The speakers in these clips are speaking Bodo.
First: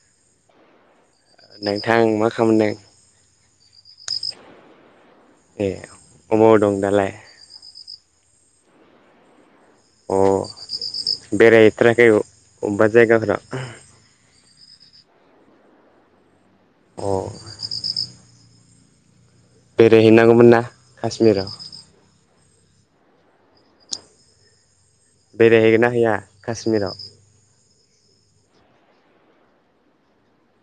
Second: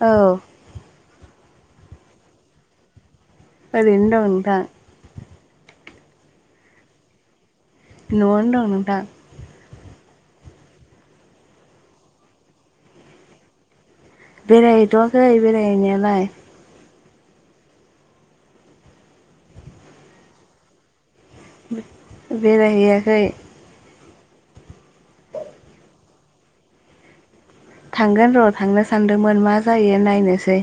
औ नोंथां मा खामदों? ओरैनो दं नोंथां। ए अबाव दं दालाय? न' आवनो दं‌ नोंथां। अ बेरायहैथ्राराखै अबेबा जायगाफोराव? बेरायहैथ'वाखै बेरायहैनायालाय अ बेरायहैनांगौमोन ना काास्मिराव बेरायहैयाखै बेरायहैगोन ना हैया काश्मिराव थांगोन र' थांनो सानदोंमोन मा जायो नायनोसै।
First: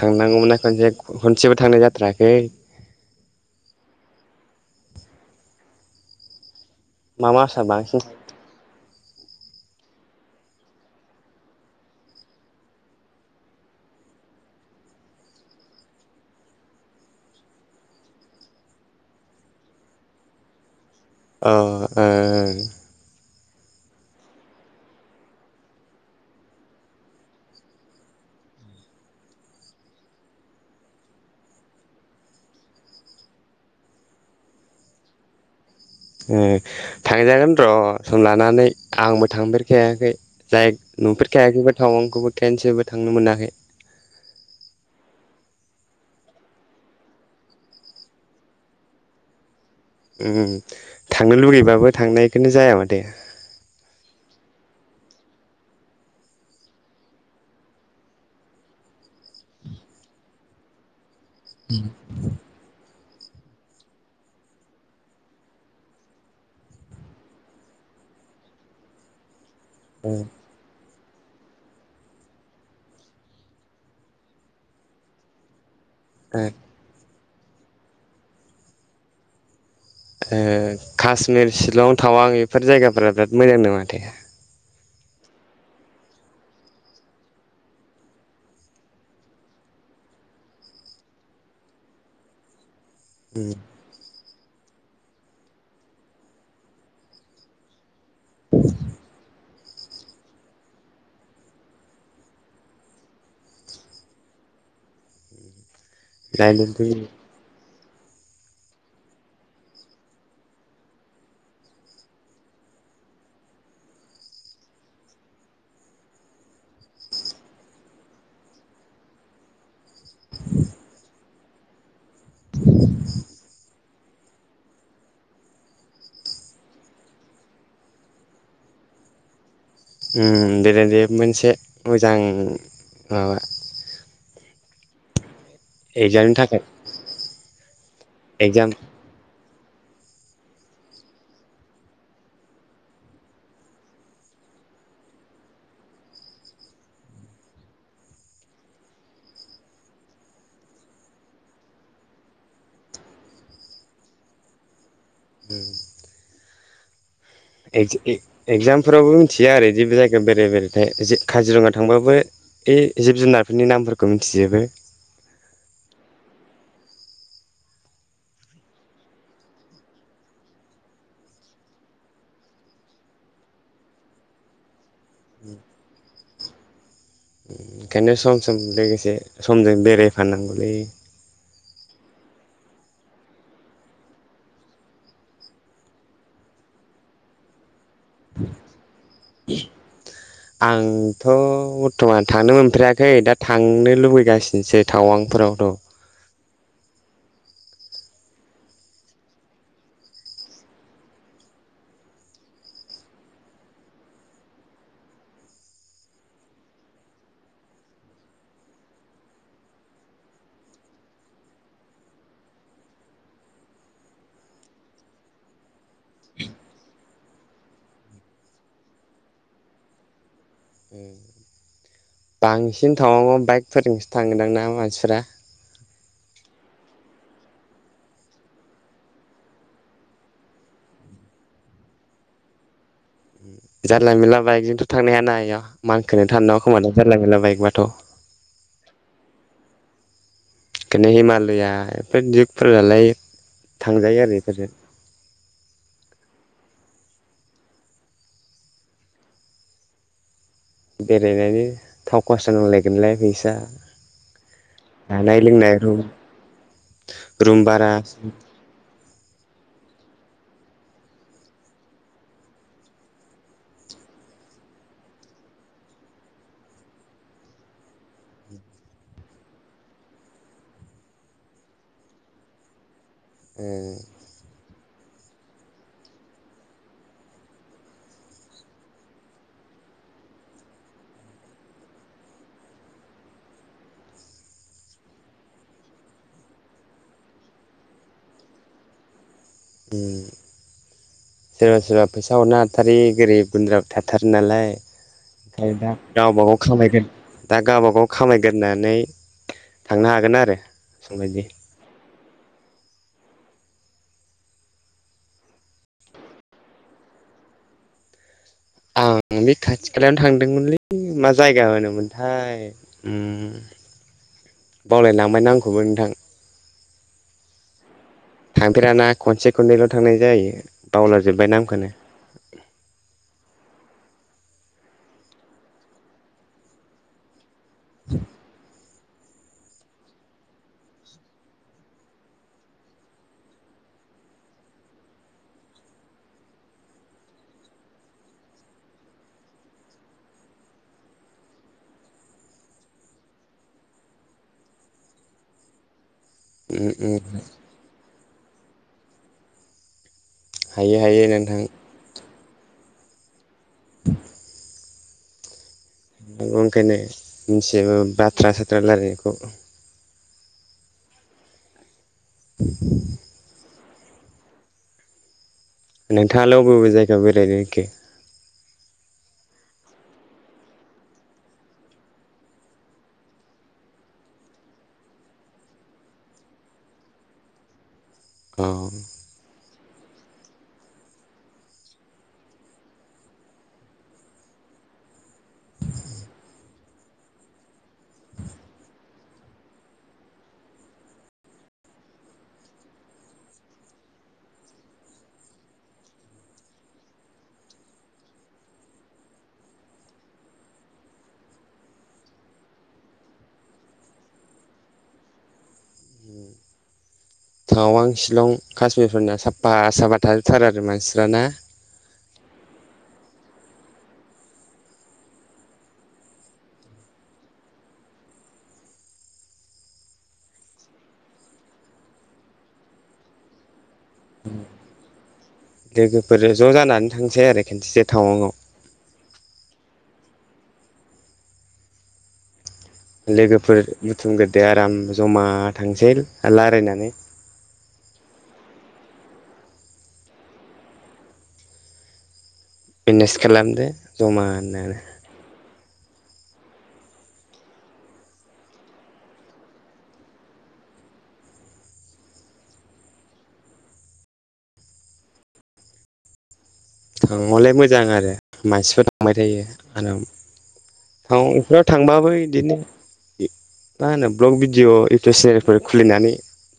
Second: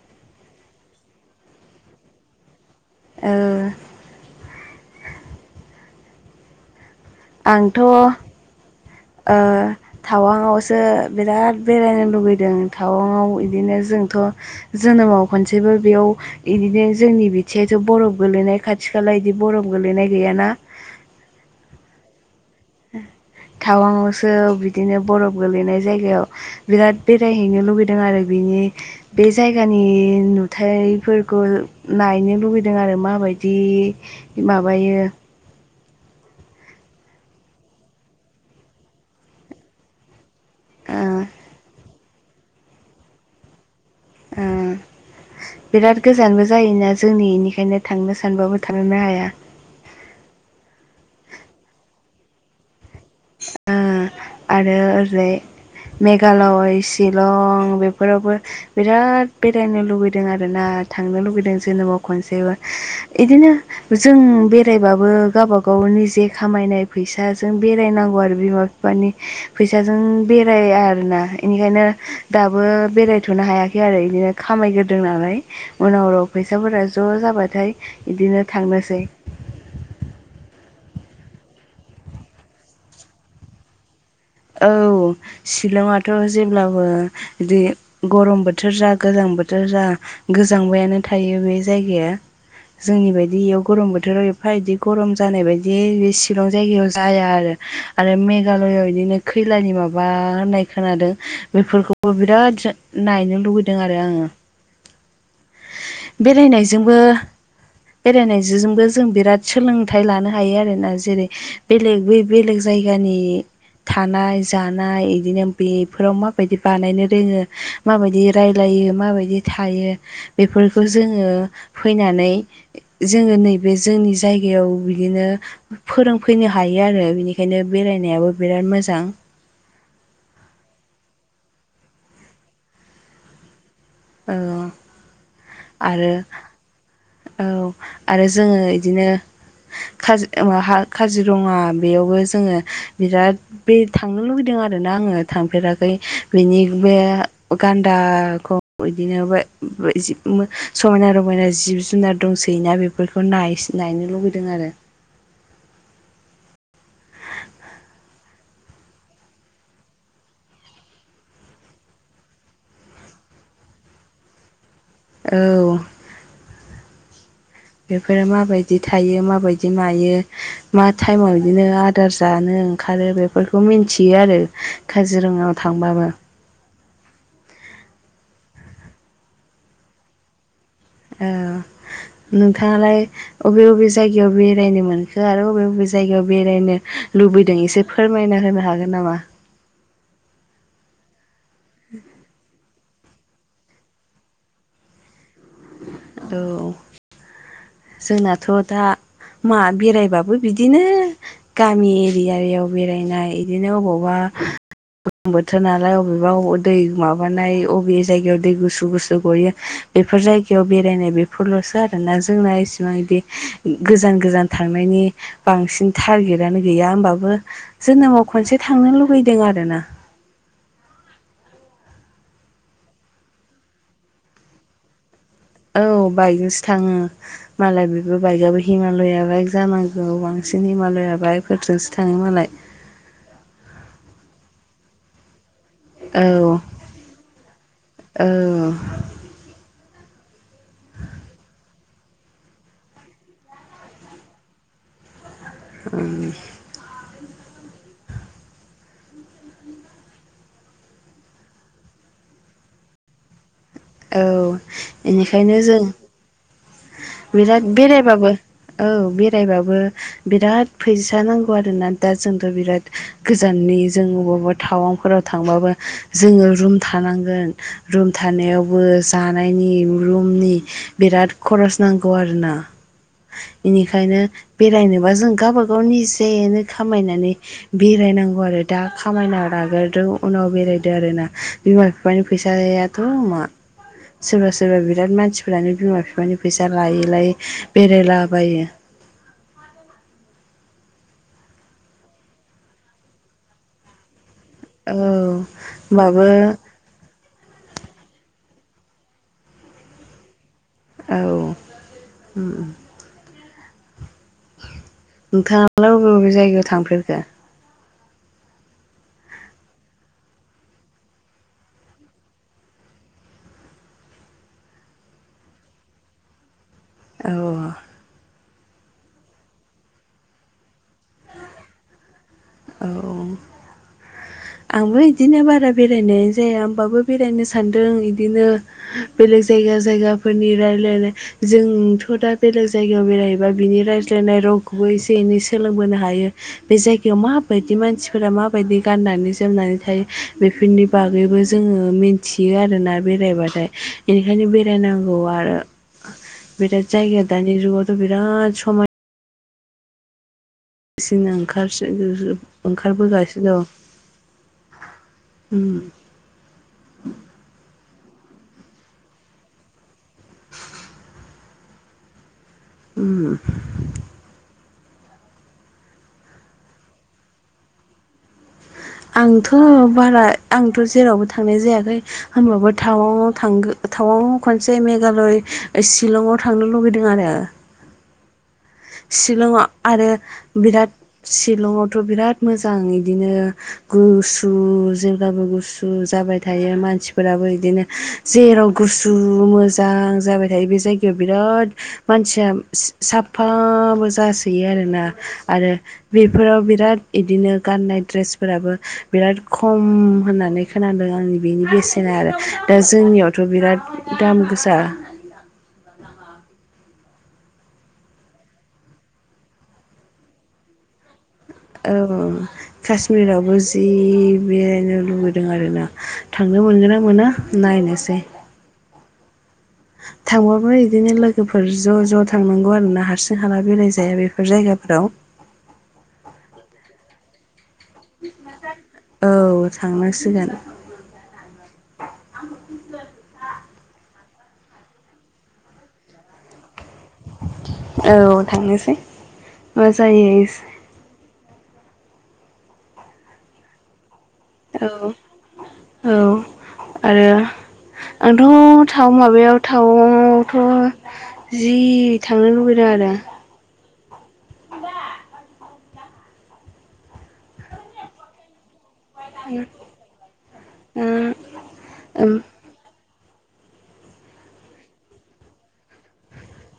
थांनांगौमोनना खनसे खनसेबो थांनाय जाथराखै। ओ मा मासा आंथ' बांसिन ओ थावांआवसो बिराद बेरायनो लुगैदों थावांआव इदिनो जोंथ' जोनोमाव खनसेबो बेयाव इदिनो जोंनि बिथियायथ' बरफ गोलैनाय खाथि-खाला बिदि बरफ गोलैनाय गैयाना? अ औ ओ [inaudible] थावांआवसो बिदिनो बरफ गोलैनाय जायगायाव बिराद बेरायहैनो लुुबैदों आरो बि बे जायगानि नुथायफोरखौ नायनो लुुबैदों आरो माबायदि? दि माबायो? ओ थांजागोन र' सम लानानै आंबो थांफेरखायाखै। जाय ओ नुफेरखायाखैबो थावांखौबो खेनसेबो थांनो मोनाखै। ओ बिराद गोजानबो जायोना जोंनि इनिखायनो थांनो सानबाबो थांनो हाया। ओम थांनो लुगैबाबो थांनायखोनो जाया माथो। ओ आरो ओरैजाय मेघालय, शिलं बेफोरावबो बिराद बेरायनो लुुबैदों आरोना। थांनो लुगैदों जोनोमाव खनसेबो इदिनो जों बेरायबाबो गावबा गाव निजे खामायनाय फैसा जों बेरायनां आरो बिमा-फिफानि फैसाजों ओ बेराय आ आरोोना बेनिखायनो दाबो बेरायथ'नो हायाखै आरो बिदिनो खामायग्रोदों नालाय। उनाव राव ओ फैसाफोरा ज' जाबाथाय बिदिनो थांनोसै। ओ काश्मिर, शिलं, टावां इफोर जायगाफोरा बिराद मोजां नो माथो औ शिलंआथ' जेब्लाबो बि गरम बोथोर जा गोजां बोथोर जा गोजांबायानो थायो बे जायगाया जोंनि बायदि इयाव गरम बोथोराव फ्राय इदि गरम जानाय बायदि बे शिलं जायगायाव जाया आरो आरो मेघालयाव इदिनो [unintelligible] माबा होननाय खोनादों बेफोरखौबो बिराद नायनो लुबैदों आरो आङो बेरायनायजोंबो बेरायनायजोंजोंबो जों बिराद सोलोंथाइ लानो हायो आरोना जेरै बेलेग बै बेलेग जायगानि थानाय जानाय इदिनो बेफोराव माबायदि बानायनो रोङो माबायदि रायलायो माबायदि थायो बेफोरखौ जोङो फैनानै जोङो नैबे जोंनि जायगायाव बिदिनो फोरोंफैनो हायो आरो बेनिखायनो बेरायनायाबो बिराद मोजां उम [unintelligible] मोनसे मोजां माबा औ इकजामनि थाखाय औ आरो जोङो एगजाम बिदिनो काजिरङा बेयावबो जोङो बिराद बे थांनो लुुबैदों आरो आरोना आङो थांफेराखै बिनि बे गानदाखौ बिदिनो बे समायना रमायना जिब जुनार दंसोयोना बेफोरखौ नाय नायनो लुबैदों आरो उम एगजामफोरावबो मिथिया आरो जदिबो [unintelligible] जायगायाव बेरायै बेरायै थायो [unintelligible] काजिरङा थांबाबो जिब जुनारफोरनि नामफोरखौ मिथिजोबो औ बेफोरो माबायदि थायो माबायदि मायो मा टाइमाव बिदिनो आदार जानो ओंखारो बेफोरखौ मिथियो आरो काजिरङायाव थांबाबो ओंखायनो सम सम लोगोसे समजों बेरायफानांगौलै [unintelligible] नोंथाङालाय अबे अबे जायगायाव बेरायनो मोनखो आरो अबे अबे जायगायाव बेरायनो लु- बैदों एसे फोरमायना होनो हागोन नामा? थ' बर्थ'मान थांनो मोनफेराखै दा थांनो लुबैगासिनोसै टावांफोरावथ' औ जोंनाथ' दा मा बेरायबाबो बिदिनो गामि एरियायाव बेरायनाय बिदिनो अबावबा [unintelligible] गोलोम बोथोर नालाय अबेबा दै माबानाय अबे जायगायाव दै गुसु गुसु गयो बेफोर जाय बेरायनाय बेफोरल'सो आरोना जोंना इसिबां बिदि गोजान गोजान थांनायनि बांसिन टारगेटनो गैया होमबाबो जोनोमाव खनसे थांनो लुुबैदों आरोना ओम बांसिन थाववांयाव बाइकफोरजोंसो थांगोनदां ना मानसिफोरा? औ बाइकजोंसो थाङो मालाय बेबो बाइकयाबो हिमालया बाइक जानांगौ बांसिन हिमालया बाइकफोरजोंसो थाङो मालाय जानला मोनला बाइक जोंथ' थांनाय हाया ना इयाव मानखोनो थान औ न' खोमानो जारला मोनोनला बाइकबाथ' औ बेखायनो हिमालया बेफोर दिउकफोरालाय थांजायो आरो बेफोरजों ओम बेरायनायनि थाव खरसा नांलायगोनलाय फैसा औ जानाय बेनिखायनो लोंनाय जों रुम रुम बिराद भारा बेरायबाबो औ बेराय बेरायबाबो बिराद फैसा नांगौ आरोना दा जोंथ' बिराद गोजाननि जों अबाव थाउवांफोराव थांब्लाबो जों रुम थानांगोन रुम थानायावबो बो जानायनि रुमनि बिराद खरस नांगौ आरोना ओ बेनिखायनो बेरायनोबा जों गावब गाव निजायैनो खामायनानै बेरायनांगौ आरो दा खामायना नागारदों उनाव बेरायदों आरोना बिमा बिफानि फैसायाथ' मा सोरबा सोरबा बिराद मानसिफोरानो बिमा बिफानि फैसा लायै लायै बेरायलाबायो [inaudible] सोरबा सोरबा फैसा हरनो हाथारै गोरिब गुनद्राबो थाथारो नालाय औ ओमफ्राय दा होमबाबो गावबा गाव खामगोन दा गावबा गाव खामायगोन गोरनानै थांनो हागोन आरो औ समबायदि ओम नोंथाङालाय बबे बबे जायगायाव थांफेरखो? [inaudible] आं बे खाथि खालायावनो थांदोंमोनलै मा जायगा होनोमोनथाय [inaudible] बावलायलांबाय आंखौबो नोंथां औ थांफेराना खनसे खननैल' थांनाय जायो बावलारजोबबाय नामखौनो औ आंबो बिदिनो बारा बेरायनाय जाया होमबाबो बेरायनो सानदों इदिनो बेलेग जायगा जायगाफोरनि रायजलायनाय जोंथ' दा बेलेग जायगायाव बेरायहबा बिनि रायाय फरायनाय रावखौबो एसे एनै सोलोंबोनो हायो बे जायगायाव मा बायदि मानसिफोरा माबायदि गाननानै जोमनानै थायो बेफोरनि बागैबो जोङो मिथियो आरोना बेरायबाथाय बेनिखायनो बेरायनांगौ आरो बिराद उम उम जायगा दानि जुगावथ' बिराद समाय हायो हायो बिसोरनो नोंथां ओंखार ओंखारबोगासिनो दं उम ओंखायनो मिथियो बाथ्रा साथ्रा रायलायनायखौ उ नोंथाङा ले बबे जायगा बेरायनो आरोखि [inaudible] आंथ' बारा आंथ' जेरावबो थांनाय जायाखै होनबाब उनाव थांनांगोन बां खनसे मेघालय शिलंआव थांनो लुगैदों आरो अ शिलंङआ आरो बिराद शिलंआवथ' बिराद मोजां बिदिनो गुसु जेबो गुसु जाबाय थायो मानसिफोराबो बिदिनो जेराव गुसु मोजां मोजां जाबाय थायो बे जायगायाव बिराद मानसिया साफा जासोयो आरोना आरो बेफोराव बिराद इदिनो गाननाय द्रेसफोराबो बिराद खम होननानै खोनादों आंनि बेनि बेसेना आरो दा जोंनियावथ' बिराद दाम गोसा थाङाव आं शिलं काश्मीिरफोरनि साफा साफा थार आरो मानसि औ काश्मिरावबो जि बेरायनो लुबैदों आरो ना थांनो मोनगोन ना मोना नायनो बेनोसै आ थांबाबो बिदिनो लोगोफोर ज' ज' थांनांगौ आरो ना हारसिं हाला बेराय जाया बेफोर जायगाफोराव लोगोफोर ज' जानानै थांसै आरो खनसेसे टाउनआव औ थांनांसिगोन लोगोफोर बुथुमग्रदो आराम जमा थांसै रायलायनानै औ थांनोसै मा जायो बिजनेस खालामदो जमा होननानै औ औ आरो आंथ' थाव माबायाव थावआवथ' जि थांनो लुबैदों आरो थांलाय मोजां आरो मानसिफोरा थांबाय थायो आरो ओ टाउनफ्राव थांबाबो ओम बिदिनो मा होनो ब्लग भिडिअ इउटुब चेनेलफोर खुलिनानै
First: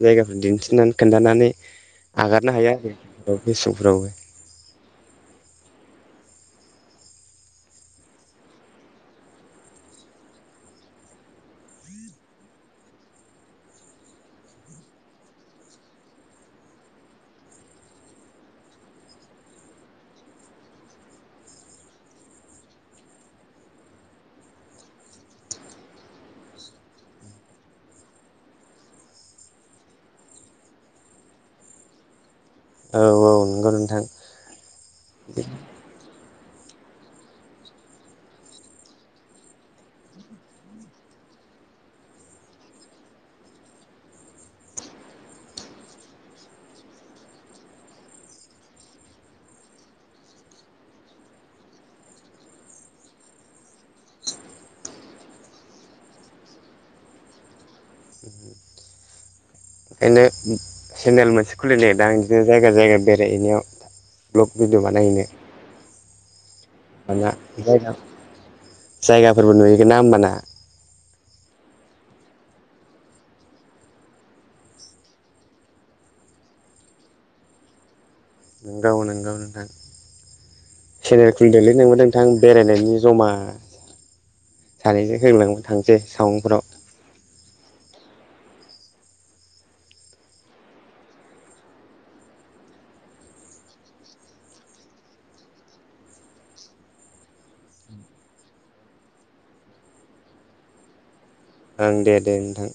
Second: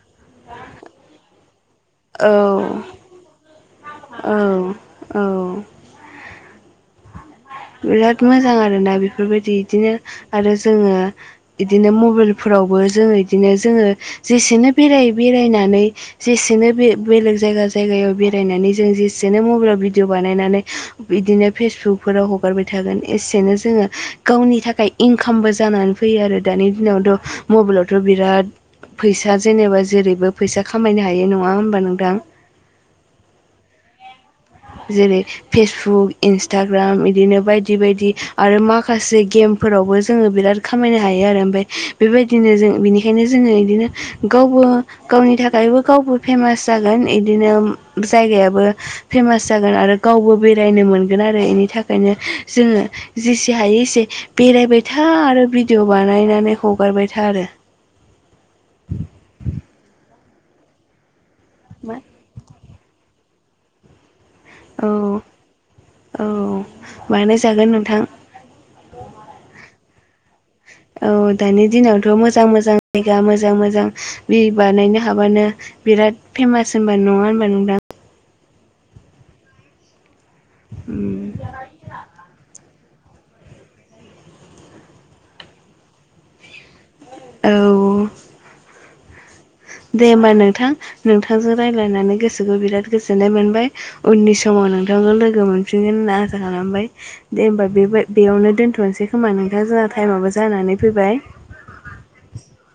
जायगाफोर दिन्थिनानै खोन्थानानै हगारनो हाया आरो मसौ औ औ बिराद मोजां आरोना बेफोरबायदि इदिनो आरो जोङो इदिनो मबाइलफोराव बो जो बिदिनो जोङो जेसेनो बे बेरायनानै जसेनो बेले बेजे जा जायगायाव बेरायनानै जों जेसेनो मबाइलाव भिदिअ बानायनानै बिदिनो फेसबुकफोराव ह हगारबाय थागोन एसेनो जोङो गावनि थाखाय इनकामबो जानानै फैयो आरो दानि दिनावथ' मबाइलावथ' बिराद फैसा जेनेबा जेरैबो फैसा खामायनो हायो नङा होमबा नोंथां औ औ नंगौ नोंथां जेरै फेसबुक इन्स टाग्राम बिदिनो बायदि बायदि आरो माखासे गेमफोरावबो जोङो बिराद खामायनो हायो आरो बाय बेबायदिनो जों बिनिखायनो जोङो इदिनो गावबो गावनि थाखायबो गावबो फेमा मास जागोन इदिनो जायगायाबो फेमास जागोन आरो गावबो बेरायनो मोनगोन आरो इनि थाखायनो जोङो जेसे हायो एसे‌ बे बेरायबायथा आरो भिडिअ बानायनानै हगारबाय था आरो [inaudible] ओंखायनो सेनेल मोनसे मा खुलिनोदां इदिनो जायगा जायगा बेरायहैनायाव भ्लग भिडिअ औ बानायहैनो औ माना बानायजागोन जायगा नोंथां जायगाफोरबो नुहैगोन ना होमबाना औ दानि दिनावथ' मोजां मोजां जायगा मोजां मोजां बि बानायनो हाबानो बिराद फेमास होनबा नङा होनबा नोंथां नोंगौ नोंगौ नोंथां सेनेल खुलिदोलै नोंबा नोंथां बेरायनायनि जमा सानैजों होलां थांसै थावांफोराव औ दे होमबा नोंथां नोंथांजों रायज्लायनानै गोसोखौ बिराद गोजोननाय मोनबाय उननि समाव नोंथांखौ लोगो मोनफिनगोन होनना आसा खालामबाय दे होमबा बे बाय बेयावनो दोनथ'नोसै होमबा नोंथां जाहा टाइमाबो जानानै फैबाय ओं दे दे नोंथां